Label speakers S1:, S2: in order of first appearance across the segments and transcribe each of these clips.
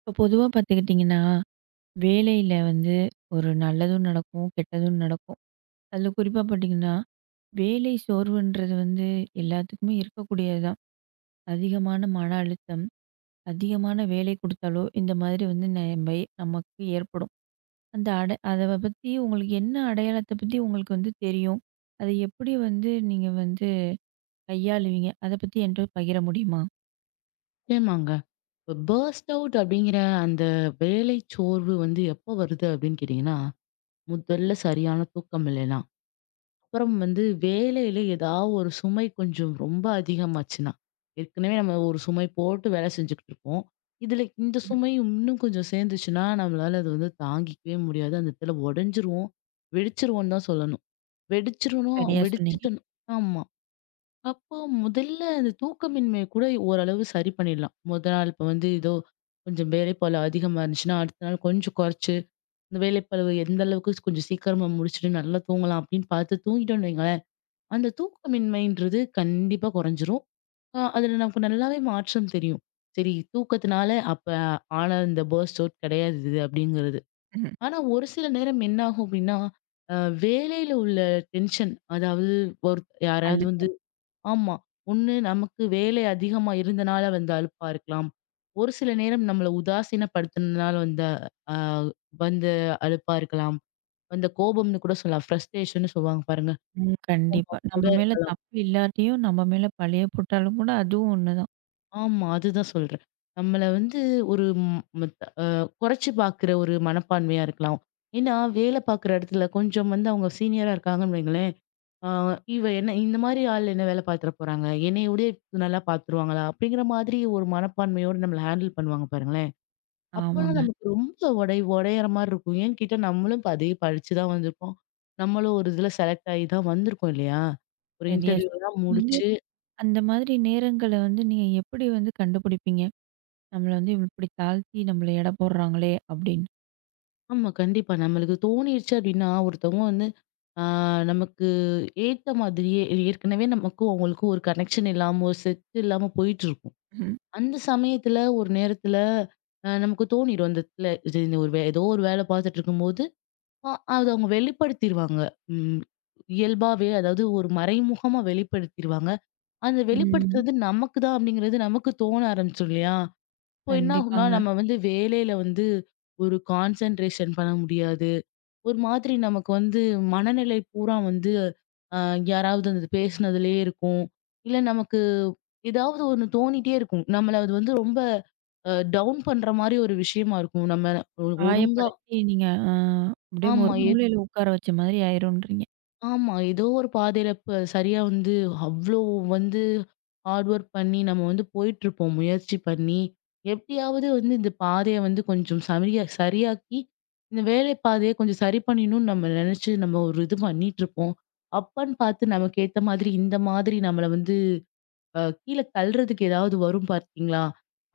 S1: இப்போ பொதுவாக பார்த்துக்கிட்டிங்கன்னா, வேலையில வந்து ஒரு நல்லதும் நடக்கும், கெட்டதும் நடக்கும். அதில குறிப்பா பார்த்தீங்கன்னா, வேலை சோர்வுன்றது வந்து எல்லாத்துக்குமே இருக்கக்கூடியது தான். அதிகமான மன அழுத்தம், அதிகமான வேலை கொடுத்தாலோ, இந்த மாதிரி வந்து நமக்கு ஏற்படும். அந்த அத பத்தி உங்களுக்கு என்ன அடையாளத்த பத்தி உங்களுக்கு வந்து தெரியும்? அதை எப்படி வந்து நீங்க வந்து கையாளுவீங்க? அத பத்தி என்ட்ட பகிர முடியுமா?
S2: நிச்சயமாங்க. இப்ப பர்ஸ்ட் அவுட் அப்படிங்கிற அந்த வேலை சோர்வு வந்து எப்போ வருது அப்படின்னு கேட்டிங்கன்னா, முதல்ல சரியான தூக்கம் இல்லைன்னா, அப்புறம் வந்து வேலையில ஏதாவது ஒரு சுமை கொஞ்சம் ரொம்ப அதிகமாச்சுன்னா, ஏற்கனவே நம்ம ஒரு சுமை போட்டு வேலை செஞ்சுக்கிட்டு இருப்போம். இதில இந்த
S1: ம்ஹ்ம்.
S2: சுமை இன்னும் கொஞ்சம் சேர்ந்துச்சுன்னா, நம்மளால அது வந்து தாங்கிக்கவே முடியாது. அந்த இடத்துல உடைஞ்சிருவோம், வெடிச்சிருவோம்னு தான் சொல்லணும். வெடிச்சிரணும்
S1: சரியா சொன்னீங்க.
S2: வெடிச்சிட்டணும். ஆமா. அப்போ முதல்ல அந்த தூக்கமின்மை கூட ஓரளவு சரி பண்ணிடலாம். முதல் நாள் இப்ப வந்து ஏதோ கொஞ்சம் வேலைப்பளு அதிகமா இருந்துச்சுன்னா, அடுத்த நாள் கொஞ்சம் குறைச்சு, இந்த வேலைப்பளுவு எந்த அளவுக்கு கொஞ்சம் சீக்கிரமா முடிச்சுட்டு நல்லா தூங்கலாம் அப்படின்னு பார்த்து தூங்கிட்டோம்னு வைங்களேன், அந்த தூக்கமின்மைன்றது கண்டிப்பா குறைஞ்சிரும். அதுல நமக்கு நல்லாவே மாற்றம் தெரியும். சரி தூக்கத்தினால அப்ப ஆன இந்த பர்ஸ்ட் அவுட் கிடையாது இது அப்படிங்கிறது.
S1: ம்ஹ்ம்.
S2: ஆனா ஒரு சில நேரம் என்ன ஆகும் அப்படின்னா, அ வேலையில உள்ள டென்ஷன் அதாவது ஒரு யாராவது வந்து
S1: அழுத்தம்.
S2: ஆமா. ஒண்ணு நமக்கு வேலை அதிகமா இருந்தனால வந்த அலுப்பா இருக்கலாம். ஒரு சில நேரம் நம்மள உதாசீனப்படுத்துனனால வந்த அ வந்த அலுப்பா இருக்கலாம். வந்த கோபம்னு கூட சொல்லலாம். ஃப்ரஸ்ட்ரேஷன்னு சொல்லுவாங்க பாருங்க.
S1: ம்.
S2: ஆமா.
S1: கண்டிப்பா. நம்ம மேல தப்பு இல்லாட்டியும், நம்ம மேல பழிய போட்டாலும் கூட அதுவும் ஒண்ணுதான்.
S2: ஆமா. அதுதான் சொல்றேன். நம்மள வந்து ஒரு ம் அ குறைச்சு பார்க்குற ஒரு மனப்பான்மையா இருக்கலாம். ஏன்னா, வேலை பார்க்குற இடத்துல கொஞ்சம் வந்து அவங்க சீனியரா இருக்காங்கன்னு வைங்களேன். ஆ இவ என்ன இந்த மாரி ஆள் என்ன வேலை பார்த்துற போறாங்க? என்னையோடயே நல்லா பார்த்துருவாங்களா? அப்படிங்கிற மாதிரி ஒரு மனப்பான்மையோட நம்மள ஹேண்டில் பண்ணுவாங்க பாருங்களேன். அப்போலாம்
S1: ஆமாங்க.
S2: நமக்கு ரொம்ப உடையிற மாரி இருக்கும். ஏன்னு கேட்டா நம்மளும் இப்ப அதே படிச்சு தான் வந்திருக்கோம். நம்மளும் ஒரு இதுல செலக்ட் ஆகி தான் வந்திருக்கோம் இல்லையா? ஒரு
S1: சரியா சொன்னீங்க.
S2: இன்டர்வியூலாம்
S1: வந்து
S2: முடிச்சு
S1: அந்த மாதிரி நேரங்கள வந்து நீங்க எப்படி வந்து கண்டுபிடிப்பீங்க? நம்மள வந்து இப்படி தாழ்த்தி நம்மள எடை போடுறாங்களே அப்படின்னு.
S2: ஆமா கண்டிப்பா. நம்மளுக்கு தோணிருச்சு அப்படின்னா, ஒருத்தவங்க வந்து ஆ நமக்கு ஏத்த மாதிரியே ஏற்கனவே நமக்கும் அவங்களுக்கும் ஒரு கனெக்ஷன் இல்லாம, ஒரு செட் இல்லாம போயிட்டுருக்கும்.
S1: ம்.
S2: அந்த சமயத்துல ஒரு நேரத்துல நமக்கு தோணிரும். அந்த இடத்துல இது இந்த ஒரு ஏதோ ஒரு வேல பார்த்துட்டு இருக்கும்போது, அத அவங்க வெளிப்படுத்திருவாங்க. ம். இயல்பாவே அதாவது ஒரு மறைமுகமா வெளிப்படுத்திருவாங்க. அந்த
S1: ம்.
S2: வெளிப்படுத்துறது நமக்கு தான் அப்படிங்கிறது நமக்கு தோண ஆரம்பிச்சுரும் இல்லையா? இப்போ என்ன ஆகும்னா,
S1: கண்டிப்பாங்க.
S2: நம்ம வந்து வேலையில வந்து ஒரு கான்சன்ட்ரேஷன் பண்ண முடியாது. ஒரு மாதிரி நமக்கு வந்து மனநிலை பூரா வந்து அ யாராவது அது பேசினதுலயே இருக்கும். இல்ல நமக்கு ஏதாவது ஒண்ணு தோணிட்டே இருக்கும். நம்மள அது வந்து ரொம்ப டவுன் பண்ற மாரி ஒரு விஷயமா இருக்கும். நம்ம ஒழுங்கா
S1: காயப்படுத்தி நீங்க அப்படியே ஒரு
S2: ஆமா.
S1: மூலையில உட்கார வச்ச மாதிரி ஆயிரும்ன்றீங்க.
S2: ஆமா. ஏதோ ஒரு பாதையில இப்ப சரியா வந்து அவ்ளோ வந்து ஹார்ட் ஒர்க் பண்ணி நம்ம வந்து போயிட்டுருப்போம். முயற்சி பண்ணி, எப்படியாவது வந்து இந்த பாதைய வந்து கொஞ்சம் சரியா சரியாக்கி, இந்த வேலை பாதைய கொஞ்சம் சரி பண்ணிடணும்னு நம்ம நெனச்சு நம்ம ஒரு இது பண்ணிட்டுருப்போம். அப்பன்னு பார்த்து நமக்கு ஏத்த மாதிரி இந்த மாதிரி நம்மள வந்து கீழ தள்றதுக்கு ஏதாவது வரும் பார்த்தீங்களா?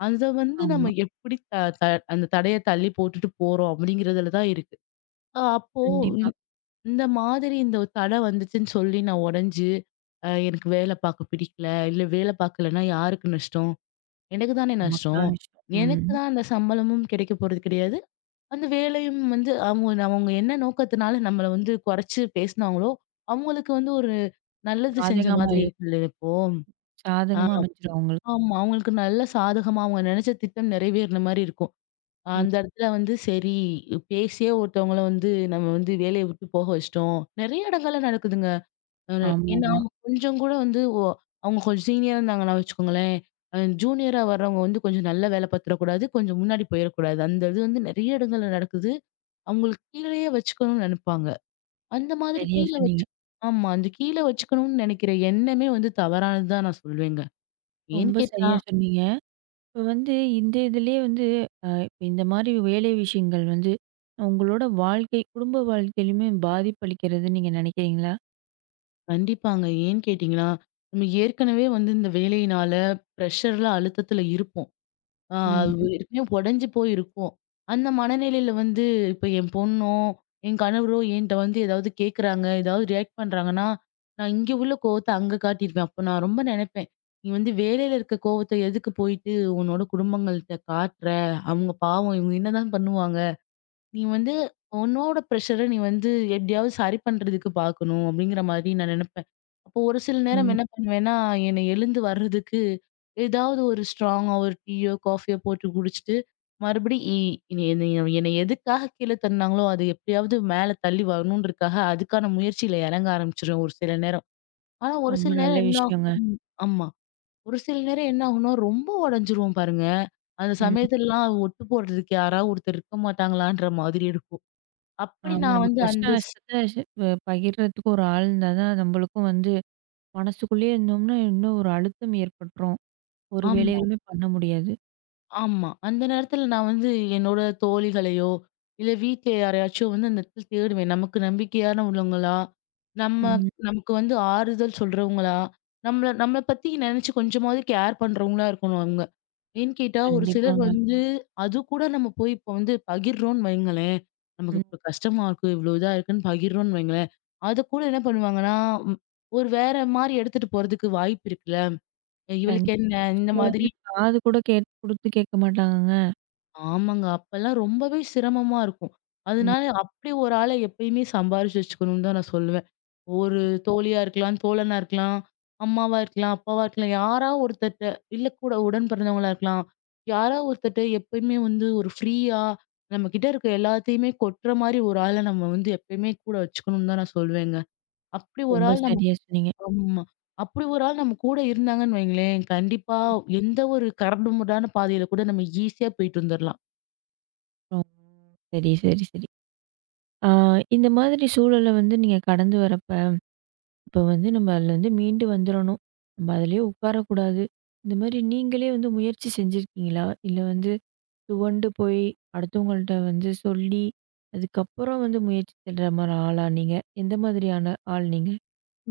S2: அத வந்து நம்ம
S1: ஆமா.
S2: எப்படி த த அந்த தடைய தள்ளி போட்டுட்டு போறோம் அப்படிங்கிறதுல தான் இருக்கு. அப்போ
S1: கண்டிப்பா.
S2: இந்த மாதிரி இந்த தடை வந்துச்சுன்னு சொல்லி நான் உடைஞ்சு, எனக்கு வேலை பார்க்க பிடிக்கல. இல்ல வேலை பார்க்கலன்னா யாருக்கு நஷ்டம்? எனக்கு தானே
S1: நமக்கு
S2: நஷ்டம்.
S1: தான் நஷ்டம். ம்.
S2: எனக்கு தான் அந்த சம்பளமும் கிடைக்க போறது கிடையாது. அந்த வேலையும் வந்து அவங்க அவங்க என்ன நோக்கத்தினால நம்மள வந்து குறைச்சு பேசினாங்களோ, அவங்களுக்கு வந்து ஒரு நல்லது செஞ்ச
S1: சாதகமா
S2: மாதிரி இருக்குல்ல இப்போ. அ
S1: சாதகமா அமைஞ்சிரும் அவங்களுக்கு.
S2: ஆமா. அவங்களுக்கு நல்ல சாதகமா அவங்க நினைச்ச திட்டம் நிறைவேறின மாரி இருக்கும்.
S1: ம்.
S2: அந்த இடத்துல வந்து சரி பேசியே ஒருத்தவங்கள வந்து நம்ம வந்து வேலையை விட்டு போக வச்சுட்டோம். நிறைய இடங்கள்ல நடக்குதுங்க. அ ஏன்னா,
S1: ஆமாமா.
S2: அவங்க கொஞ்சம் கூட வந்து அவங்க கொஞ்சம் சீனியரா இருந்தாங்கன்னா வச்சுக்கோங்களேன், ஜூனியரா வர்றவங்க வந்து கொஞ்சம் நல்ல வேலை பாத்துறக்கூடாது. கொஞ்சம் முன்னாடி போயிறக்கூடாது. அந்த இது வந்து நெறைய இடங்கள்ல நடக்குது. அவங்களுக்கு கீழயே வச்சுக்கணும்னு நெனைப்பாங்க. அந்த மாதிரி
S1: சரியா
S2: கீழ
S1: சொன்னீங்க.
S2: வச்சு ஆமா. அந்த கீழ வச்சுக்கணும்னு நெனைக்கிற எண்ணமே வந்து தவறானது தான் நான் சொல்வேங்க. ஏன்னு
S1: ரொம்ப
S2: கேட்டா
S1: சரியா சொன்னீங்க. இப்ப வந்து இந்த இதுலயே வந்து இந்த மாதிரி வேலை விஷயங்கள் வந்து உங்களோட வாழ்க்கை, குடும்ப வாழ்க்கையிலுமே பாதிப்பளிக்கிறதுன்னு நீங்க நினைக்கிறீங்களா?
S2: கண்டிப்பாங்க. ஏன்னு கேட்டீங்கன்னா, நம்ம ஏற்கனவே வந்து இந்த வேலையினால, பிரஷர்ல, அழுத்தத்துல இருப்போம்.
S1: ம்,
S2: அது ஏற்கனவே உடைஞ்சு போயிருக்கும். அந்த மனநிலையில வந்து இப்ப என் பொண்ணோ, என் கணவரோ என்ட்ட வந்து ஏதாவது கேட்குறாங்க, ஏதாவது ரியாக்ட் பண்றாங்கன்னா, நான் இங்க உள்ள கோவத்த அங்க காட்டியிருப்பேன். அப்ப நான் ரொம்ப நினைப்பேன். "நீ வந்து வேலையில இருக்க கோவத்த எதுக்கு போயிட்டு உன்னோட குடும்பங்கள்ட்ட காட்டுற? அவங்க பாவம் இவங்க என்னதான் பண்ணுவாங்க?" நீ வந்து உன்னோட ப்ரெஷர நீ வந்து எப்படியாவது சரி பண்றதுக்கு பார்க்கணும் அப்படிங்கிற மாதிரி நான் நினைப்பேன். அப்போ ஒரு சில நேரம்
S1: ம்.
S2: என்ன பண்ணுவேன்னா, என்னை எழுந்து வர்றதுக்கு ஏதாவது ஒரு ஸ்ட்ராங்கா ஒரு டீயோ, காஃபியோ போட்டு குடிச்சிட்டு, மறுபடி இனி என்னை எதுக்காக கீழ தள்ளுனாங்களோ, அது எப்படியாவது மேல தள்ளி வரணுன்றதுக்காக அதுக்கான முயற்சியில இறங்க ஆரம்பிச்சுருவேன் ஒரு சில நேரம். ஆனா ஒரு
S1: ரொம்ப
S2: சில
S1: நல்ல
S2: நேரம் என்ன
S1: விஷயங்க.
S2: ஆகும் ஆமா. ஒரு சில நேரம் என்ன ஆகும்னா, ரொம்ப உடைஞ்சிருவோம் பாருங்க. அந்த
S1: ம்.
S2: சமயத்துலலாம் ஒட்டு போடுறதுக்கு யாராவது ஒருத்தர் இருக்க மாட்டாங்களான்ற மாதிரி இருக்கும். அப்படி
S1: ஆமா
S2: நான்
S1: நம்ம
S2: வந்து
S1: கஷ்ட
S2: அந்த
S1: நஷ்டத்த ஷே அ பகிர்றதுக்கு ஒரு ஆள் இருந்தா தான் நம்மளுக்கும் வந்து மனசுக்குள்ளேயே இருந்தோம்னா, இன்னும் ஒரு அழுத்தம் ஏற்பட்டுரும். ஒரு
S2: ஆமா,
S1: வேலைகளுமே பண்ண முடியாது.
S2: ஆமா. அந்த நேரத்துல நான் வந்து என்னோட தோழிகளையோ, இல்ல வீட்ல யாரையாச்சும் வந்து அந்த இடத்துல தேடுவேன். நமக்கு நம்பிக்கையான உள்ளவங்களா, நம்ம
S1: ம்.
S2: நமக்கு வந்து ஆறுதல் சொல்றவங்களா, நம்மள நம்மள பத்தி நெனச்சு கொஞ்சமாவது கேர் பண்றவங்களா இருக்கணும் அவங்க. ஏன்னு கேட்டா, ஒரு சிலர்
S1: கண்டிப்பாங்க.
S2: வந்து அது கூட நம்ம போய் இப்போ வந்து பகிர்றோம்ன்னு வைங்களேன், நமக்கு
S1: ம்.
S2: இப்ப கஷ்டமா இருக்கு, இவ்வளோ இதா இருக்குன்னு பகிர்றோம்ன்னு வைங்களேன், அத கூட என்ன பண்ணுவாங்கன்னா, ம் ஒரு வேற மாரி எடுத்துட்டு போறதுக்கு வாய்ப்பு இருக்குல்ல.
S1: கண்டிப்பா.
S2: இவளுக்கென்ன?
S1: ஒரு
S2: இந்த
S1: சிலர்
S2: மாதிரி
S1: வந்து காது கூட கேட் குடுத்து கேட்க மாட்டாங்கங்க.
S2: ஆமாங்க. அப்பல்லாம் ரொம்பவே சிரமமா இருக்கும்.
S1: ம்.
S2: அதனால அப்படி ஒரு ஆள எப்பயுமே சம்பாரிச்சு வச்சுக்கணும்னு தான் நான் சொல்லுவேன். ஒரு தோழியா இருக்கலாம், தோழனா இருக்கலாம், அம்மாவா இருக்கலாம், அப்பாவா இருக்கலாம். யாரா ஒருத்தர்ட்ட இல்ல கூட உடன் பிறந்தவங்களா இருக்கலாம். யாரா ஒருத்தர்ட்ட எப்பயுமே வந்து ஒரு ஃப்ரீயா நம்மகிட்ட இருக்க எல்லாத்தையுமே கொட்டுற மாரி ஒரு ஆள நம்ம வந்து எப்பயுமே கூட வச்சுக்கணும்னு தான் நான் சொல்வேங்க. அப்படி ஒரு
S1: ரொம்ப
S2: ஆள்
S1: சரியா சொன்னீங்க.
S2: ஆமா. அப்படி ஒரு ஆள் நம்ம கூட இருந்தாங்கன்னு வைங்களேன், கண்டிப்பா எந்த ஒரு கரடுமுரடான பாதையில கூட நம்ம ஈஸியா போயிட்டு வந்துரலாம்.
S1: ரொம் சரி, சரி, சரி. ஆ, இந்த மாதிரி சூழல வந்து நீங்க கடந்து வரப்ப, இப்ப வந்து நம்ம அதுலருந்து மீண்டு வந்துரணும். நம்ம அதுலயே உட்காரக்கூடாது. இந்த மாரி நீங்களே வந்து முயற்சி செஞ்சிருக்கீங்களா? இல்ல வந்து துவண்டு போய் அடுத்தவங்கள்ட்ட வந்து சொல்லி, அதுக்கப்புறம் வந்து முயற்சி செல்ற மாரி ஆளா நீங்க? எந்த மாதிரியான ஆள் நீங்க?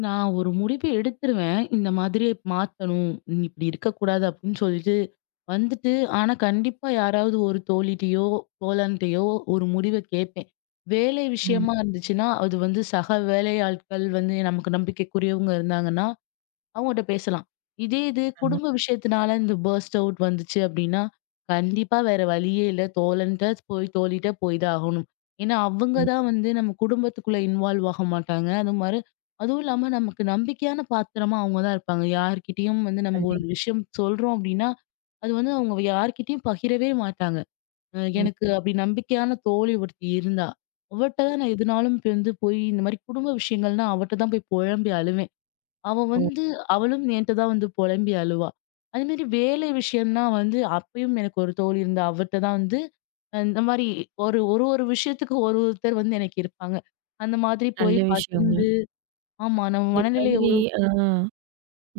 S2: நான் ஒரு முடிவு எடுத்துருவேன். இந்த மாதிரி மாத்தணும். நீ இப்படி இருக்கக்கூடாது அப்படின்னு சொல்லிட்டு வந்துட்டு, ஆனா கண்டிப்பா யாராவது ஒரு தோழிட்டயோ, தோழன்ட்டயோ ஒரு முடிவ கேட்பேன். வேலை
S1: ம்.
S2: விஷயமா இருந்துச்சுன்னா, அது வந்து சக வேலை ஆட்கள் வந்து நமக்கு நம்பிக்கைக்குரியவங்க இருந்தாங்கன்னா, அவங்கட்ட பேசலாம். இதே இது
S1: ஆமா.
S2: குடும்ப விஷயத்தினால இந்த பர்ஸ்ட் அவுட் வந்துச்சு அப்டின்னா, கண்டிப்பா வேற வழியே இல்ல. தோழன்ட்ட போய் தோழிட்ட போய் தான் ஆகணும். ஏன்னா, அவங்க
S1: ம்.
S2: தான் வந்து நம்ம குடும்பத்துக்குள்ள இன்வால்வ் ஆக மாட்டாங்க. அது மாரி அதுவும் இல்லாம நமக்கு நம்பிக்கையான பாத்திரமா அவங்க தான் இருப்பாங்க. யார்கிட்டயும் வந்து நம்ம ஒரு
S1: கண்டிப்பா.
S2: விஷயம் சொல்றோம் அப்டின்னா, அது வந்து அவங்க யார்கிட்டயும் பகிரவே மாட்டாங்க.
S1: ம்.
S2: எனக்கு அப்டி நம்பிக்கையான தோழி ஒருத்தி இருந்தா, அவட்ட தான் நான் எதுனாலும் இப்ப வந்து போய் இந்த மாரி குடும்ப விஷயங்கள்னா அவட்ட தான் போய் புழம்பி அழுவேன். அவ
S1: ஓ!
S2: வந்து அவளும் என்கிட்ட தான் வந்து புலம்பி அழுவா. அதேமாரி வேலை விஷயம்னா வந்து அப்பயும் எனக்கு ஒரு தோழி இருந்தா. அவட்ட தான் வந்து இந்த மாரி ஒரு ஒரு ஒரு விஷயத்துக்கு ஒருத்தர் வந்து எனக்கு இருப்பாங்க. அந்த மாதிரி போய்
S1: நல்ல விஷயங்க.
S2: பகிர்ந்து ஆமா நம்ம
S1: இந்த
S2: மனநிலைய
S1: மாதிரி
S2: ஒரு
S1: ஆ.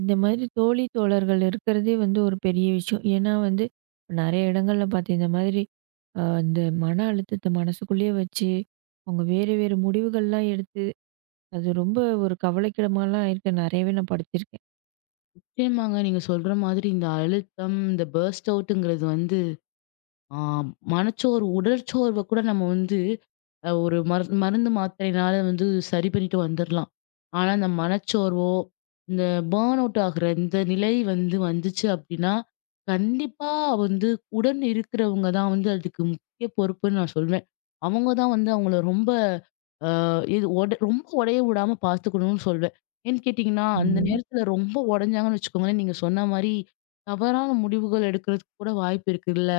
S1: இந்த மாதிரி தோழி, தோழர்கள் இருக்கிறதே வந்து ஒரு பெரிய விஷயம். ஏன்னா வந்து, நெறைய இடங்கள்ல பார்த்தேன். இந்த மாதிரி இந்த மன அழுத்தத்த மனசுக்குள்ளேயே வச்சு, அவங்க வேறு வேறு முடிவுகள்லாம் எடுத்து, அது ரொம்ப ஒரு கவலைக்கிடமாலாம் இருக்க நெறையவே நான் படிச்சிருக்கேன்.
S2: நிச்சயமாங்க. நீங்க சொல்ற மாதிரி இந்த அழுத்தம், இந்த பர்ஸ்ட் அவுட்ங்கிறது வந்து ஆ மனச்சோர்வு, உடற்சோர்வ கூட நம்ம வந்து ஒரு மருந்து மாத்திரையினால வந்து சரி பண்ணிட்டு வந்துரலாம். ஆனா, இந்த மனச்சோர்வோ, இந்த பர்ன் அவுட் ஆகுற இந்த நிலை வந்து வந்துச்சு அப்டின்னா, கண்டிப்பா வந்து உடன் இருக்கிறவங்க தான் வந்து அதுக்கு முக்கிய பொறுப்புன்னு நான் சொல்வேன். அவங்க தான் வந்து அவங்கள ரொம்ப அ இது ஒட ரொம்ப உடைய விடாம பார்த்துக்கணும்னு சொல்வேன். ஏன்னு கேட்டீங்கன்னா, அந்த
S1: ம்.
S2: நேரத்துல ரொம்ப உடஞ்சாங்கன்னு வச்சுக்கோங்களேன், நீங்க சொன்ன மாரி தவறான முடிவுகள் எடுக்கிறதுக்கு கூட வாய்ப்பு இருக்குல்ல.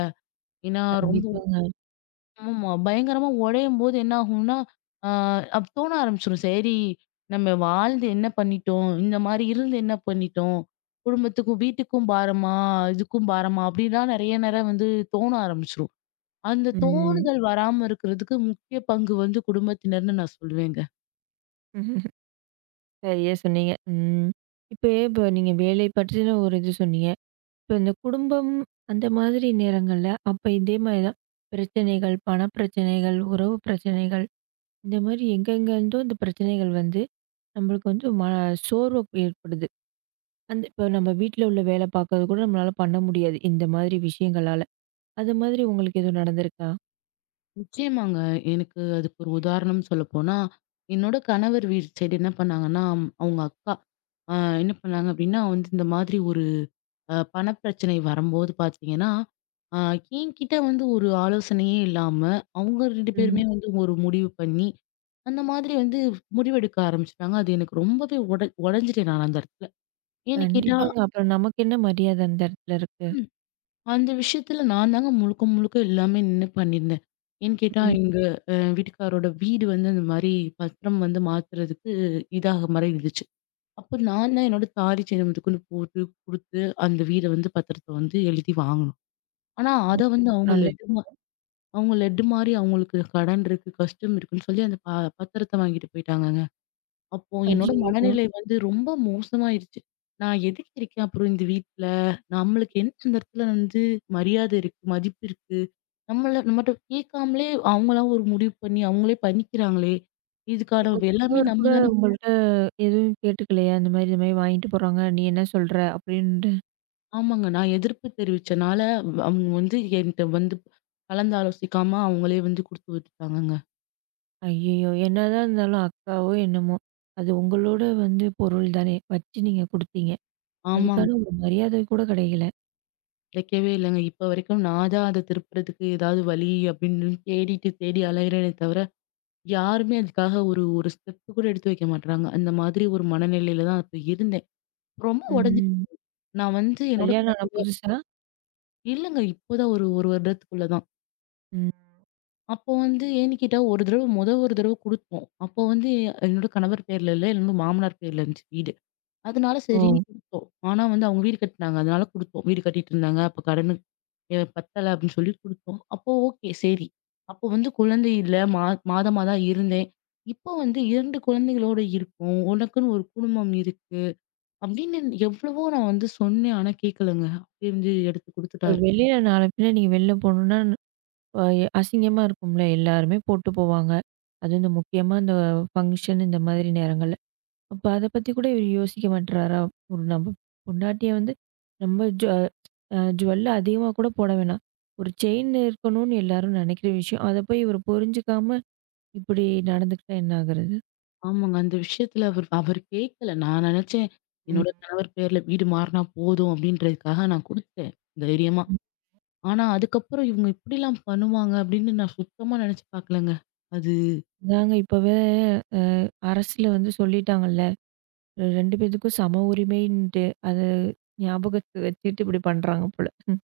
S2: ஏன்னா ரொம்ப
S1: கண்டிப்பாங்க.
S2: ஆமாமா. பயங்கரமா உடையும்போது என்ன ஆகும்னா, ஆ அப்ப தோண ஆரம்பிச்சுரும். சரி நம்ம வாழ்ந்து என்ன பண்ணிட்டோம்? இந்த மாரி இருந்து என்ன பண்ணிட்டோம்? குடும்பத்துக்கும், வீட்டுக்கும் பாரமா, இதுக்கும் பாரமா அப்படிலாம் நெறைய நேரம் வந்து தோண ஆரம்பிச்சுரும். அந்த
S1: ம்.
S2: தோணுதல் வராம இருக்கிறதுக்கு முக்கிய பங்கு வந்து குடும்பத்தினர்னு நான் சொல்லுவேங்க.
S1: ம். சரியா சொன்னீங்க. ம். இப்ப இப்ப நீங்க வேலை பற்றின ஒரு இது சொன்னீங்க. இப்ப இந்த குடும்பம் அந்த மாதிரி நேரங்கள்ல, அப்ப இதே மாரி தான் பிரச்சனைகள், பண பிரச்சனைகள், உறவு பிரச்சனைகள் இந்த மாரி எங்கெங்க இருந்தோ இந்த பிரச்சனைகள் வந்து, நம்மளுக்கு வந்து சோர்வ ஏற்படுது. அந்த இப்போ நம்ம வீட்ல உள்ள வேலை பார்க்கறது கூட நம்மளால பண்ண முடியாது, இந்த மாதிரி விஷயங்களால. அது மாதிரி உங்களுக்கு எதுவும் நடந்திருக்கா?
S2: நிச்சயமாங்க. எனக்கு அதுக்கு ஒரு உதாரணம் சொல்லப்போனா, என்னோட கணவர் வீடு சைடு என்ன பண்ணாங்கன்னா, அவங்க அக்கா, ஆ என்ன பண்ணாங்க அப்படின்னா வந்து இந்த மாதிரி ஒரு பணப்பிரச்சனை வரும்போது பார்த்தீங்கன்னா, அ என்கிட்ட வந்து ஒரு ஆலோசனையே இல்லாம, அவங்க 2
S1: ம்.
S2: பேருமே வந்து ஒரு முடிவு பண்ணி, அந்த மாதிரி வந்து முடிவெடுக்க ஆரம்பிச்சுட்டாங்க. அது எனக்கு ரொம்பவே உடைஞ்சுட்டேன் நான் அந்த இடத்துல. ஏன்னு கேட்டா
S1: கண்டிப்பாங்க. அப்புறம் நமக்கு என்ன மரியாதை அந்த இடத்துல இருக்கு?
S2: ம். அந்த விஷயத்துல நான் தாங்க முழுக்க முழுக்க எல்லாமே நின்னு பண்ணியிருந்தேன். ஏன்னு கேட்டா,
S1: ம்.
S2: எங்க வீட்டுக்காரோட வீடு வந்து இந்த மாரி பத்திரம் வந்து மாத்துறதுக்கு இதாக மாரி இருந்துச்சு. அப்போ நான் தான் என்னோட தாலி செயின் முதற்கொண்டு போட்டு, குடுத்து அந்த வீட வந்து பத்திரத்த வந்து எழுதி வாங்குனேன். ஆனா, அத வந்து அவங்க
S1: நல்ல
S2: லெட்டு மா அவங்க லெட்டு மாரி அவங்களுக்கு கடன் இருக்கு, கஷ்டம் இருக்குன்னு சொல்லி அந்த பத்திரத்த வாங்கிட்டு போயிட்டாங்கங்க. அப்போ என்னோட
S1: ஐய்யயோ!
S2: மனநிலை வந்து ரொம்ப மோசமாயிருச்சு. நான் எதுக்கு இருக்கேன் அப்புறம் இந்த வீட்ல? நம்மளுக்கு என்ன அந்த இடத்துல வந்து மரியாதை இருக்கு, மதிப்பு இருக்கு. நம்மள நம்மட்ட கேட்காமலே அவங்களா ஒரு முடிவு பண்ணி அவங்களே பண்ணிக்கிறாங்களே! இதுக்கான எல்லாமே
S1: கணவர்
S2: நம்ம
S1: கூட
S2: தானே
S1: உங்கள்ட்ட எதுவும் கேட்டுக்கலையா? இந்த மாரி, இந்த மாரி வாங்கிட்டு போறாங்க, நீ என்ன சொல்ற? அப்படின்ட்டு.
S2: ஆமாங்க. நான் எதிர்ப்பு தெரிவிச்சனால அவங்க வந்து என்ட்ட வந்து கலந்து ஆலோசிக்காம அவங்களே வந்து குடுத்து விட்டுட்டாங்கங்க.
S1: ஐய்யயோ! என்னதான் இருந்தாலும் அக்காவோ என்னமோ, அது உங்களோட வந்து பொருள் தானே, வச்சு நீங்க குடுத்தீங்க.
S2: ஆமாங்க.
S1: அதுக்கான ஒரு மரியாதை கூட கிடைக்கல.
S2: கிடைக்கவே இல்லங்க. இப்ப வரைக்கும் நான் தான் அத திருப்புறதுக்கு ஏதாவது வழி அப்படின்னு தேடிட்டு தேடி அலையிறேனே தவிர, யாருமே அதுக்காக ஒரு ஒரு ஸ்டெப் கூட எடுத்து வைக்க மாட்றாங்க. அந்த மாதிரி ஒரு மனநிலையில தான் அப்ப இருந்தேன். ரொம்ப உடைஞ்சு
S1: ம்.
S2: நான் வந்து என்னோட
S1: கல்யாணம் ஆன புதுசா?
S2: இல்லங்க. இப்போதான் ஒரு 1 வருடத்துக்குள்ள தான்.
S1: ம்.
S2: அப்போ வந்து ஏன்னு கேட்டா, ஒரு தடவ குடுத்தோம். அப்போ வந்து என்னோட கணவர் பேர்ல இல்ல, என்னோட மாமனார் பேர்ல இருந்துச்சு வீடு. அதனால
S1: ஓ!
S2: சரின்னு குடுத்தோம். ஆனா வந்து அவங்க வீடு கட்டுனாங்க. அதனால குடுத்தோம். வீடு கட்டிட்டு இருந்தாங்க. அப்ப கடன் பத்தல அப்படின்னு சொல்லி குடுத்தோம். அப்போ ஓகே சரி. அப்போ வந்து குழந்தை இல்ல. மாதமா தான் இருந்தேன். இப்போ வந்து 2 குழந்தைகளோட இருக்கோம். உனக்குன்னு ஒரு குடும்பம் இருக்கு. அப்படின்னு எவ்வளவோ நான் வந்து சொன்னேன். ஆனா கேட்கலங்க. அப்படியே வந்து எடுத்து
S1: இப்ப
S2: குடுத்துட்டாரு.
S1: வெளியில நாள பின்ன நீங்க வெளில போணும்னா, அ அசிங்கமா இருக்கும்ல. எல்லாருமே போட்டு போவாங்க. அதுவும் இந்த முக்கியமா இந்த ஃபங்ஷன் இந்த மாதிரி நேரங்கள்ல. அப்ப அத பத்தி கூட இவரு யோசிக்க மாட்றாரா? ஒரு நம்ம பொண்டாட்டிய வந்து ரொம்ப ஜ அ ஜுவல் அதிகமா கூட போட வேணாம். ஒரு செயின் இருக்கணும்னு எல்லாரும் நெனைக்கிற விஷயம். அத போய் இவரு புரிஞ்சுக்காம இப்படி நடந்துக்கிட்டா என்ன ஆகுறது?
S2: ஆமாங்க. அந்த விஷயத்துல அவர் அவர் கேட்கல. நான் நினைச்சேன்,
S1: ம்.
S2: என்னோட கணவர் பேர்ல வீடு மாறுனா போதும் அப்படின்றதுக்காக நான் குடுத்தேன், தைரியமா.
S1: ம்.
S2: ஆனா அதுக்கப்புறம் இவங்க இப்படிலாம் பண்ணுவாங்க அப்படின்னு நான் சுத்தமா நினைச்சு பார்க்கலங்க. அது
S1: அதாங்க இப்பவே அ அரசுல வந்து சொல்லிட்டாங்கல்ல. 2 பேத்துக்கும் சம உரிமைன்ட்டு, அத ஞாபகத்த வச்சுட்டு இப்படி பண்றாங்க போல. ம்.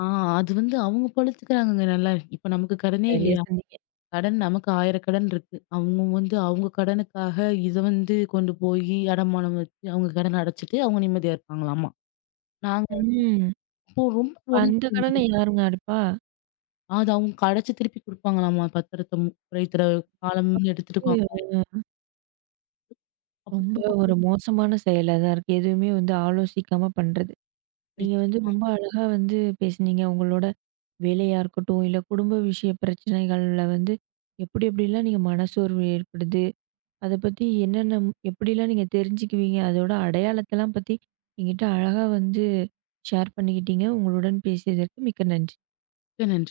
S2: ஆ அது வந்து அவங்க பொழச்சுக்கிறாங்கங்க நல்லா. இப்ப நமக்கு கடனே
S1: சரியா
S2: இல்லையா?
S1: சொன்னீங்க.
S2: கடன் நமக்கு 1,000 கடன் இருக்கு. அவங்க வந்து அவங்க கடனுக்காக இத வந்து கொண்டு போயி அடமானம் வச்சு, அவங்க கடன அடைச்சுட்டு அவங்க நிம்மதியா இருப்பாங்களாமா. நாங்க
S1: ம்.
S2: அப்போ ரொம்ப
S1: இப்ப அந்த
S2: உடஞ்சு
S1: கடன யாருங்க அடைப்பா?
S2: அது அவங்க அடைச்சு திருப்பி குடுப்பாங்களாமா பத்திரத்த காலம்னு எடுத்துட்டு
S1: இது
S2: போவாங்க.
S1: ரொம்ப
S2: அப்படித்தாங்க போச்சு.
S1: ஒரு மோசமான செயலா தான் இருக்கு. எதுவுமே வந்து ஆலோசிக்காம பண்றது. நீங்க வந்து
S2: நிச்சயமா
S1: ரொம்ப அழகா வந்து பேசுனீங்க. உங்களோட வேலையா இருக்கட்டும், இல்ல குடும்ப விஷய பிரச்சனைகள்ல வந்து எப்படி எப்படிலாம் நீங்க மனசோர்வு ஏற்படுது? அத பத்தி என்னென்ன எப்படிலாம் நீங்க தெரிஞ்சுக்குவீங்க? அதோட அடையாளத்தலாம் பத்தி என்கிட்ட அழகா வந்து ஷேர் பண்ணிக்கிட்டீங்க. உங்களுடன் பேசியதற்கு மிக்க நன்றி.
S2: மிக்க நன்றி.